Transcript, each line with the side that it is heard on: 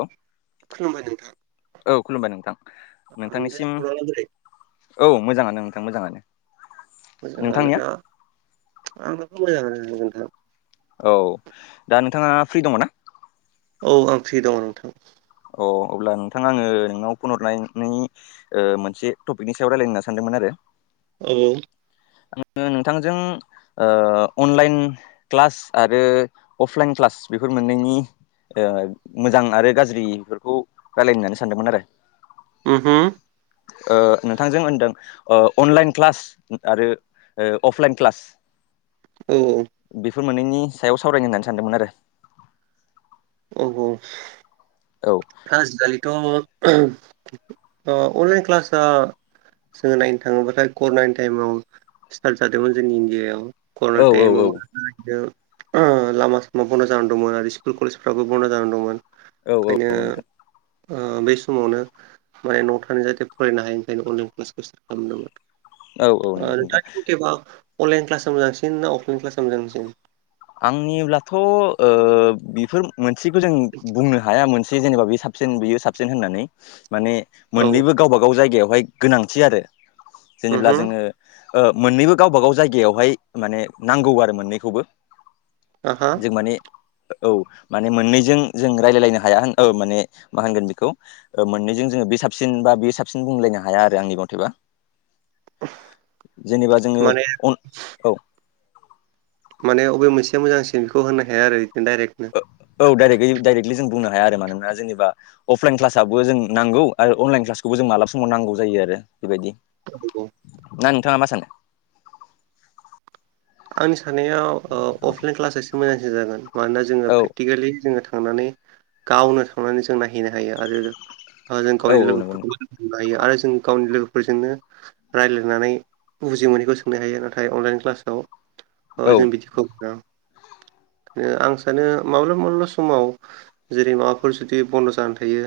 left: औ
right: खुलुमबाय। नोंथां
left: औ खुलुमबाय नोंथां
right: नोंथांनि
left: नोंथांनिसिम
right: खौराङा बोरै
left: औ मोजाङानो ओं। नोंथां मोजाङानो। नोंथांनिया
right: मोजाङानोना आंनाथ' मोजाङानो नोंथां।
left: औ दा नोंथाङा फ्रि दङ ना?
right: औ आं फ्रि दङ नोंथां।
left: अ अब्ला नोंथां आङो नोंनाव फनहरनायनि ओ मोनसे टपिकनि सायाव रायजलायना सानदोंमोन आरो
right: औ।
left: आङो नोंथांजों ओ अनलाइन क्लास आरो अफलाइन क्लास बेफोर मोनैनायनि ओ मोजां आरो गाज्रि बेफोरखौ रायज्लायनो होनानै सानदोंमोन आरो
right: उम होम।
left: ओ नोंथांजों होनदों अ अनलाइन क्लास आरो ओ अफलाइन क्लास
right: औ-औ।
left: बेफोर मोननैनि सायाव सावरायग होननानै सानदोंमोन आरो
right: औ औ।
left: औ
right: आजिखालिथ' अ अनलाइन क्लासआ जोङो नायनो थाङोब्लाथाय कर'नानि टाइमाव स्टार्ट जादोंमोन जोंनि इण्डिया आयाव करना
left: औ
right: टाइम
left: औ औ
right: मनो लामा सामा बन्द' जानानै दंमोन आरो स्कुल कलेजफ्राबो बन्द' जानानै दंमोन।
left: औ औ नोंथां।
right: ओ बे समावनो माने न' थानाय जाहाथे फरायनो हायो ओंखायनो अनलाइन क्लासखौ स्टार्ट
left: औ नंगौ
right: खालामदोंमोन।
left: नोंथां
right: नोंथांथेबा अनलाइन क्लास मोजांसिन ना अफलाइन क्लास मोजांसिन?
left: आंनिब्लाथ'ओ बेफोर मोनसेखौ जों बुंनो हाया मोनसे जेनेबा बे साबसिन बियो साबसिन होननानै माने
right: औ
left: मोननैबो गावबा गाव जायगायाव बेवहाय गोनांथि आरो जेनेब्ला
right: उमहो
left: जोङो ओ मोन्नैबो गावबा गाव जायगायावहाय माने नांगौ आरो मोननैखौबो
right: आहा
left: जों माने औ माने मोननैजों जों रायजलायलायनो हाया होन औ माने मा होनगोन बेखौ मोननैजों जों जोङो बे साबसिन बा बे साबसिन बुंलायनो हाया आरो आंनि मथेबा जेनेबा जोङो
right: माने
left: अ औ
right: माने बबे मोनसेया मोजांसिन बेखौ होनो हाया आरो डाइरेक्टनो
left: औ औ डाइरेक्ट डाइरेक्ट लि जों बुंनो हाया आरो मानोना जोंनिबा अफलायन ख्लासाबो जोंनो नांगौ आरो अनलायेन ख्लासखौबो नांगौ मालाबा समाव नांगौ जा होयो आरो बेबायदि
right: उम
left: ना नोंथाङा मा सानो
right: आंनि साननायाव ओ अफलाइन क्लास एसे मोजांसिन जागोन मानोना जोङो
left: औ
right: प्रेकटिकेलि जोङो थां थांनानै गावनो थांनानै जों नायहैनो हायो आरो ओ जों
left: औ
right: गावनि
left: औ नंगौ
right: लोगोफोरखौ हायो आरो जों गावनि लोगोफोरजोंनो रायज्लायनानै बुजि मोनैखौ सोंनो हायो नाथाय अनलाइन क्लासाव ओ
left: औ
right: जों बिदिखौ
left: [inaudible]
right: बिदिनो आं सानो माब्ला माब्ला समाव जेरै माबाफोर जुदि बन्द' जानानै थायो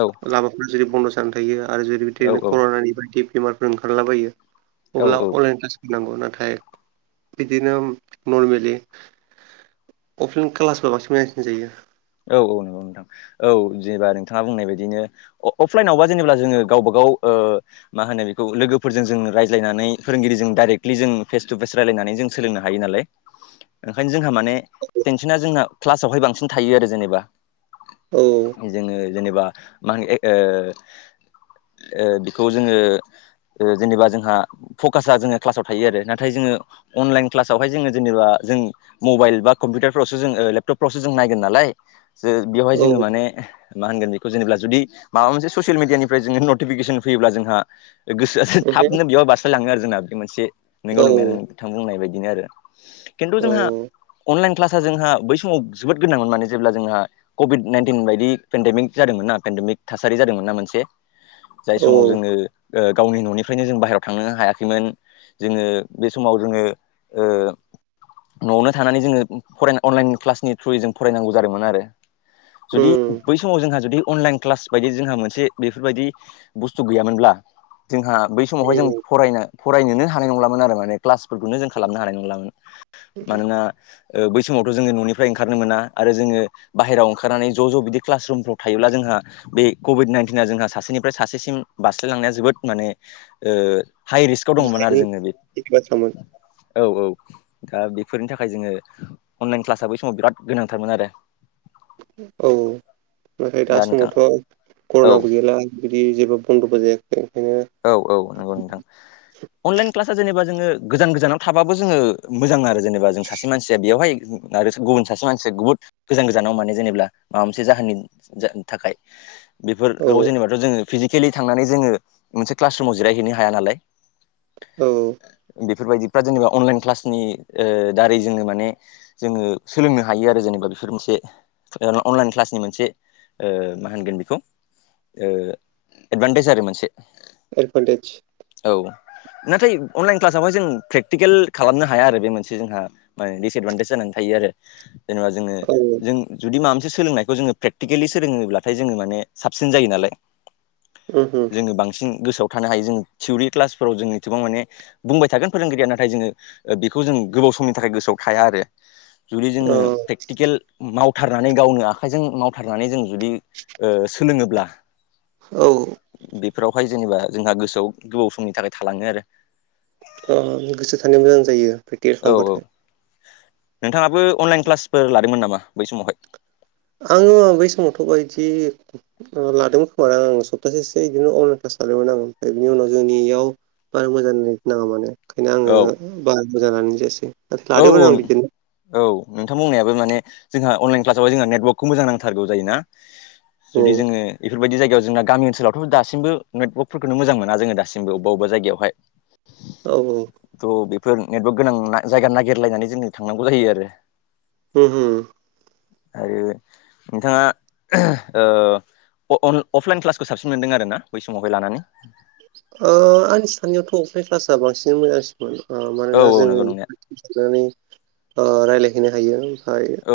left: औ
right: लामाफोरा जेरै बन्द' जानानै थायो आरो जेरै
left: औ
right: बिदिनो कर'नानि बायदि बेमारफोर ओंखारलाबायो
left: औ
right: अब्ला अनलाइन क्लास होनांगौ नाथाय बिदिनो नरमेलि अफलायेन क्लासबा बांसिन मोजां जायो
left: औ औ नंगौ नोंथां औ जेनेबा नोंथाङा बुंनाय बायदिनो अफलाइनावबा जेनेबा जोङो गावबा गाव औ ओ मा होनो बेखौ लोगोजों जों रायज्लायनानै फोरोंगिरिजों दायरेक्टलि जों फेसथु फेस रायला नानै जों सोलोंनो हायो नालाय ओंखायनो जोंहा माने टेनसना जोंना क्लासावहाय बांसिन था थायो आरो जेनेबा
right: औ
left: जोङो जेनेबा माहोन ए ओ ओ बेखौ जोङो जेनेबा जोंहा फकासाआ जोङो क्लासाव थायो आरो नाथाय जोङो अनलाइन क्लाजावहाय जोङो जेनबा जों मबाइल बा कम्पिउटाफ्रावसो ओ लेपटपफ्रावसो जों नालाय जो बेयावहाय
right: औ
left: जोङो माने मा होनगोन बेखौ जेनेब्ला जुदि माबा मोनसे ससियेल मिडियानिफ्राय जोङो नटिफिकेसन फैयोब्ला जोंहा गोसोआ थाबनो बेयाव बारस्लायलाङो आरो जोंना बे मोनसे नंगौ
right: ओहो
left: नंनाया नोंथां बुंनाय बायदि बेनो आरो खिन्थु
right: औ
left: जोंहा अनलाइन क्लास जोंहा बै समाव जोबोद गोनांमोन माने जेब्ला जोंहा कभिड नाइनटिन बायदि पेडेमिक जादोंमोन मोना पेेनडेमिक थासारि जादोंमोन ना मोनसे जाय
right: औ
left: समाव जोङो ओ गावनि ननिफ्रायनो जों बाहेरायाव थांनो हायाखैमोन जोङो बे समाव जोङो ओ न'आवनो थानानै जोङो फराय अनलाइन क्लासनि थ्रुयै जों फरायनांगौ जादोंमोन आरो
right: उम
left: जुदि बै समाव जोंहा जुदि अनलाइन क्लास बायदि जोंहा मोनसे बेफोरबायदि बुस्थु गैयामोनब्ला जोंहा बै समावहाय जों फरायनो फरायनोनो हानाय नंलामोन आरो माने क्लासफोरखौनो जों खालामनो हानाय नंलामोन मानोना बै सम समावथ जों ननि फ्राय ओंखारनो मोना आरो जोङो बाहेराव ओंखारनानै ज ज बिदि क्लास रुमफ्राव थायोब्ला जोंहा बे कभिड नाइनटिना जोंहा सासेनिफ्राय सासेसिम बारस्लायलांनाया जोबोद माने ओ हाइ रिस्कआव दंमोन आरो
right: गिनायनि
left: जों बे
right: गिनाय बाथ्रामोन
left: औ औ दा बेफोरनि थाखाय जोङो अनलाइन क्लासआ बै समाव बिराद गोनांथारमोन आरो
right: औ नाथाय दा समावथ
left: औ
right: करनाबो गैला बिदि जेबो बन्दबो जायाखै ओंखायनो
left: औ औ नंगौ नोंथां अनलाइन क्लासा जेनेबा जोङो गोजान गोजानाव थाबो जोङो मोजां आरो जेनेबा जों सासे मानसिया बेयावहाय आरो गुबुन सासे मानसिया बहुत गोजान गोजानाव माने जेनेब्ला माबा मोनसे जाहोननि थाखाय
right: औ
left: बेफोराव जेनेबाथ जोङो फिजिकेलि थांनानै जोङो मोनसे क्लास रुमाव जिरायहैनो हाया नालाय
right: औ
left: बेफोरबायदिफ्रा जेनेबा अनलाइन क्लासनि ओ दारै जोङो माने जोङो सोलोंनो हायो आरो जेनेबा बेफोर मोनसे अनलाइन क्लासनि मोनसे ओ मा होनगोन बेखौ एडभान्टेज आरो मोनसे
right: एडभान्टेज
left: औ नाथाय अनलाइन क्लासावहाय जों प्रेकटिकेल खालामनो हाया आरो बे मोनसे जोंहा माने दिसएदभान्टेज जानानै थायो रो
right: औ
left: जेनेबा जोङो सोलोंनायखौ जोङो प्रेकटिकेलि सोलोङोब्लाथाय जोङो माने साबसिन जायो नालाय
right: उम
left: जोङो बांसिन गोसोआव थानो हायो जों थियरि क्लासफोराव जों ए गोबां माने बुंबाय थागोन फोरोंगिरिया नाथाय जोङो बेखौ जोो गोबाव समनि थाखाय गोसोआव थाया आरो जुदि जोङो
right: औ
left: प्रेकटिकेल माव थारनानै गावनो आखाइजों मावथारनानै जों जुदि सोलोङोब्ला
right: औ
left: बेफोरावहाय जेनेबा जोंहा गोसोआव गोबाव समनि थाखाय थालाङो आरो
right: गोसो थानाया मोजां जायो प्रेकटियस
left: औ औ
right: खालामबाथाय
left: नोंथाङाबो अनलाइन क्लासफोर लादोंमोन नामा बै समावहाय
right: आङो बै समावथ' बायदि लादोंमोन खोमारा आं सप्तासेसो बिदिनो अनलाइन क्लास आगोलाव नाङोमोन ओमफाय बिनि उनाव जोंनि इयाव बारा मोजां नाङा माने ओंखायनो
left: औ
right: आङो बारा मोजां लानो जायासै नाथाय
left: औ
right: लादोंमोन
left: औ
right: आं बिदिनो
left: औ नोंथांमोननायाबो माने जोंहा अनलाइन क्लासाव जोंहा नेटवारर्कखौ मोजां नांथारगौ जायोना
right: औ
left: जुदि जोङो बेफोरबायदि जायायाव जों गामि ओनसोलावथ' दासिमबो नेटवर्कफोरखौ मोजां मोना जोङा दासिमो अब्ला अबेबा जायगायावहाय
right: औ औ
left: फोर नेटवर्क गोनां जायगा नागिरलायनानै जोङो थांनांगौ जायो आरो
right: उम उम
left: आरो नोंथाङा ओ अन अफलाइन क्लासखौ साबसिन मोनदों आरोोना बै समावहाय लानानै
right: आंनि साननायावथ' अफलाइन क्लासआ बांसिन मोजांसिन
left: औ
right: मानोना
left: औ
right: जोङो
left: नंगौ नंनाया
right: साननानै रायलायहैनो हायो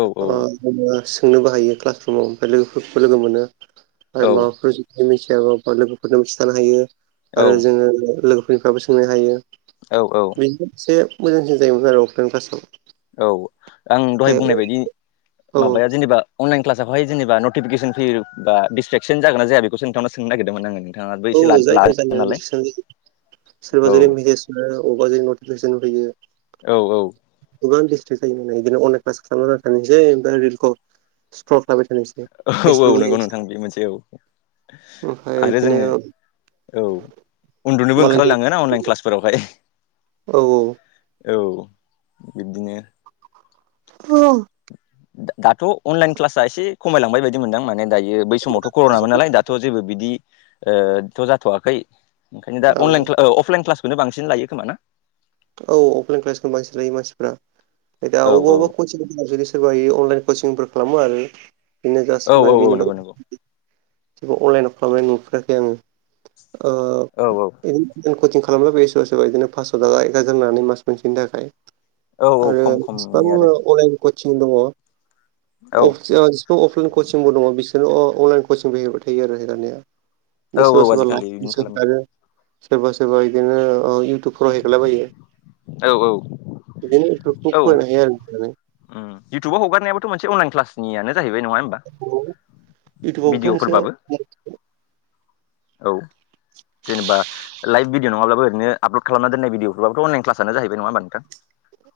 left: औ औ
right: सोंनोबोाहायो क्लास रुमाव ओमफ्राय लोगोफोरखौ लोगो मोनो आरो
left: औ
right: माबाफोर जुदि मिथियाबाा लोगोफोरनो खिथानो हायो
left: औ
right: आरो जोङो लोगोफोर निफ्राबो सोंनो हायो
left: औ औ
right: बेनि एसे मोजांसिन जायोमोन आरो अफलाइन क्लासाव
left: औ आं दहाय
right: ओमफ्राय
left: बुंनाय बायदि
right: औ
left: माबाया जेनेबा अनलाइन्लाावहाय जेनबा नटिफिकेसन फैयो बा ड्सट्रेकसन जागोना जाया बेखौसो नोंथांनाव सोंनो नागिरदोंमोन आङो नोंथाङाबो
right: औ
left: एसे
right: जायो
left: लादों
right: जायो आं
left: नालाय
right: स
left: औ
right: सोरबा जुदि मेसेज होयो अबेबा जु नटिफिकेसन होयो
left: औ औ
right: गोबां डिस्ट्रेक्ट जायो नालाय बिदिनो अनलाइन क्लास खालामनाां थानोसै ओमफ्राय रिल स् थाबाय थानोसै
left: औ औ
right: फेसबुक
left: नंगौ नोंथां बे मोनसे औ
right: ओमफ्राय
left: आरो
right: बिदिनो
left: जोङो औ उन्दुनोबो
right: मालायनि
left: ओंखारलाङ ना अनलाइन क्लासफोरावहाय
right: औ औ
left: औ बिब्दिनो
right: अ
left: दाथ' अनलाइन क्लास एसे खमायलांबाय बायदि मोनदों माने दायो बै समावथ' कर'नामोन नालाय दाथ' जेबो बिदिथ' ओ जाथ'वाखै ओंखायनो दा
right: औ
left: अनलाइन आअफलाइन क्लासखौनो बांसिन लायो खोमा ना
right: औ अफलाइन क्लासखौनो बांसिन लायो मानसिफ्रा दा
left: औ
right: अब
left: औ
right: अबा क सोरब ए अनलाइन कचिंफोर खालामो आरो
left: औ औ औ नंगौ नंगौ
right: जेबो अनलाइनाव खालामनाय नुफेराखै
left: औ औ
right: आङो जों कचिं खालामब्ला बेसेबा सोरबा बिदिनो पासस' थाखा एकगा जनानै मास मोनसेनि थाखाय
left: औ औ
right: आरो
left: खम खम
right: बेसेबां
left: नुयो आरो
right: अराय दङ
left: औ
right: जेसिबां अफलाइन कचिंबो दङ बिसि बि अनलाइन कचिंबो हैबाय थायो आरो
left: औ
right: सोरबा
left: औ
right: सोरबा
left: आजिखालि
right: लाइ
left: बिदिनो खालामो
right: सोरबा सोरबा बिदिनो इउटुबफोराव हेगारलाबायो
left: औ
right: बिदिनो इउटुबखौ
left: औ औ
right: फरायनो हायो आरो नानै
left: इउटुबाव हगारनायाबोथ' मोनसे अनलाइन क्लास जाहैबाय नङा हबा
right: इउटुबावबोथ' मोनसे
left: भिडअफोरबो औ जेनेबा लाइभ भिडिअ' नङाब्लाबो ओरैनो आपल'ड खालामना दोननाय भिअफोरखौब्लाथ' अनलाइन कसआ जाहैबाय नङा हमबा नोंथां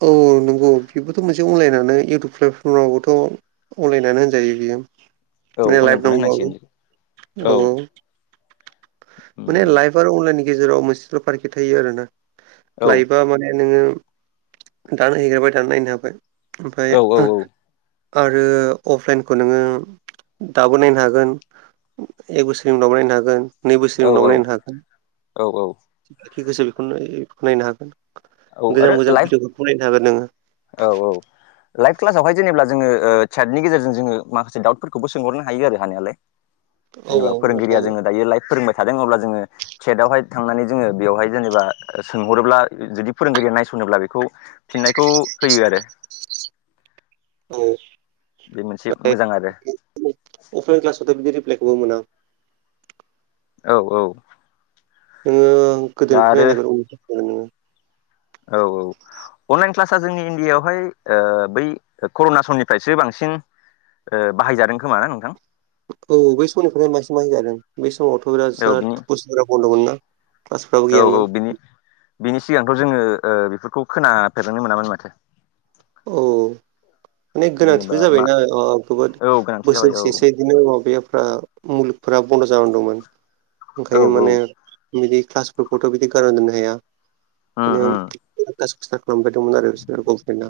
right: औ नंगौ बेबोथ' मोनसे अनलाइनानो इयउटुब प्लेटफर्मावबोथ' अनलाइनानो होनजायो बे
left: औ
right: मे लाइफ
left: अनलाइनखौनो
right: दंबावो
left: होनांसिगोन
right: औ औ माने
left: बेनो
right: लाइफ आरो अनलाइननि गेजेराव मोनसेल' फारखि थायो आरो ना
left: औ
right: लाइफा माने नोङो दानो हैैगारबाय दानो नायनो हाबाय ओमफाय
left: औ औ
right: आरो अफलाइनखौ नोङो दाबो नायनो हागोन एक बोसोरनि उनावबो नायनो हागोन नै बोसोरनि
left: औ
right: उन दाव नायनो हागोन
left: औ औ
right: जि गोसो बेखौनो नायनो हागोन।
left: औ आरो
right: गोजाम गोजाम
left: लाइभ
right: भिडियअखौ फरायनो हागोन
left: औ
right: नोङो
left: औ लाइभ क्लासावहाय जेनेब्ला जोङो चेटनि गेजेरजों जोङो माखासे दडाउटफोरखौबो सोंहरनो हायो आरो हानायालाय
right: औ
left: जेनेबा फोरोंगिरिया
right: नाथाय
left: जोङो दायो लाइभ फोरोंबाय थादों अब्ला जोङो। टेथहाव हाय थांनानै जोङो बेयावहाय जेनेबा सोंहरोब्ला जुदि। फोरोंगिरिया नायस'नोब्ला बेखौ फिननायखौ होयो आरो।
right: [unintelligible]
left: बे मोनसे मोजां आरो
right: क्लास [unintelligible]
left: औ औ।
right: नोङो
left: दा
right: गोदोनिखौ
left: आरो
right: नायनांगोन [unintelligible]
left: औ औ। अनलाइन क्लास जोंनि इण्डियावहाय ओ बै कर'ना समनिफ्रायसो बांसिन। ओ बाहायजादों खोमा ना नोंथां।
right: औ बै समनिफ्रायनो मासि मा जादों बे समावथ' बिराद
left: औ बिनि
right: जराद बुजा बन्द'मोन ना [unintelligible] क्लासफोयाबो
left: औ
right: गैयामोन।
left: बिनि बिनि सिगांथ' जोङो ओ बेफोरखौ खोनाफेरनो मोनामोन माथो।
right: औ। माने गोनांथिबो
left: जेनेबा मा
right: जाबायना ओ गोबोद
left: औ गोनांथि जाबाय औ
right: बोसोरसेसो बिदिनो माबाया। ओ मुलुगफोरा बन्द' जालां दंमोन
left: औ
right: ओंखायनो
left: औ
right: माने बिदि। क्लासफोरखौथ' बिदि गारना दोननो हाया
left: उम उम
right: [unintelligible] खालामबायदोंमोन आरो बिसोर गभमेन्टआ।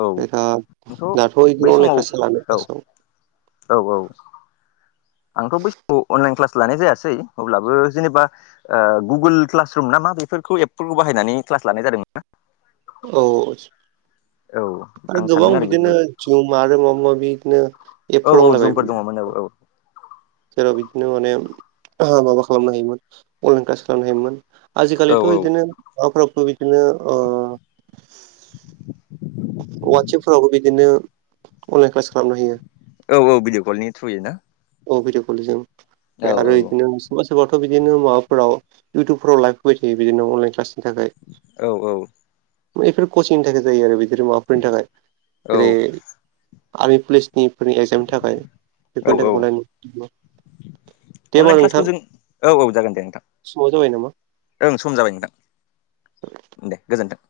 left: औ
right: बिराद
left: आंथ'
right: दाथ' बिदि
left: बै
right: अनलाइन
left: समाव
right: क्लास जालानो
left: औ।
right: क्लासाव
left: औ औ। अनलाइन क्लास लानाय जायासै अब्लाबो जेनोबा ओ गुगोल क्लास दं नामा बेफोरखौ एप्रुब बाहायनानै क्लास लानाय जादोंमोन ना।
right: औ।
left: औ
right: आरो
left: आं
right: गोबां
left: सानदों
right: बिदिनो
left: बेफोरबायदि
right: जुम आरो माबा माबि बिदिनो।
left: औ
right: एपफोर
left: औ
right: दंलाबाय
left: जुमफोर दङमोनो औ।
right: जेराव बिदिनो माने आहा माबा खालामनो हायोमोन अनलाइन क्लास खालामनो हायोमोन।
left: औ
right: आजिखालिथ'
left: औ
right: बिदिनो माबाफ्राबोथ' बिदिनो ओ। वाटसाबफोरावबो बिदिनो अनलाइन क्लास खालामना होयो।
left: औ औ भिडिअ कलनि थ्रुयै ना।
right: अ भिडिअ कलिजों
left: औ
right: फ्राइ‌
left: औ
right: आरो बिदिनो समाज सोरबाथ' बिदिनो माबाफोराव इउतुबफोराव लाइभ फैबाय थायो बिदिनो अनलाइन क्लास।
left: औ औ।
right: बेफोर कचिंनि थाखाय जायो आरो बिफोर माबाफोरनि थाखाय
left: औ
right: जेरै आर्मि, पुलिस। नि एकजामनि थाखाय
left: औ
right: बेफोरनि
left: औ
right: थाखाय अनलायन
left: अनलाइन क्लासखौ जों औ औ जागोन दे नोंथां।
right: समाबो जाबाय नामा
left: ओं सम जाबाय नोंथां दे गोजोनथों।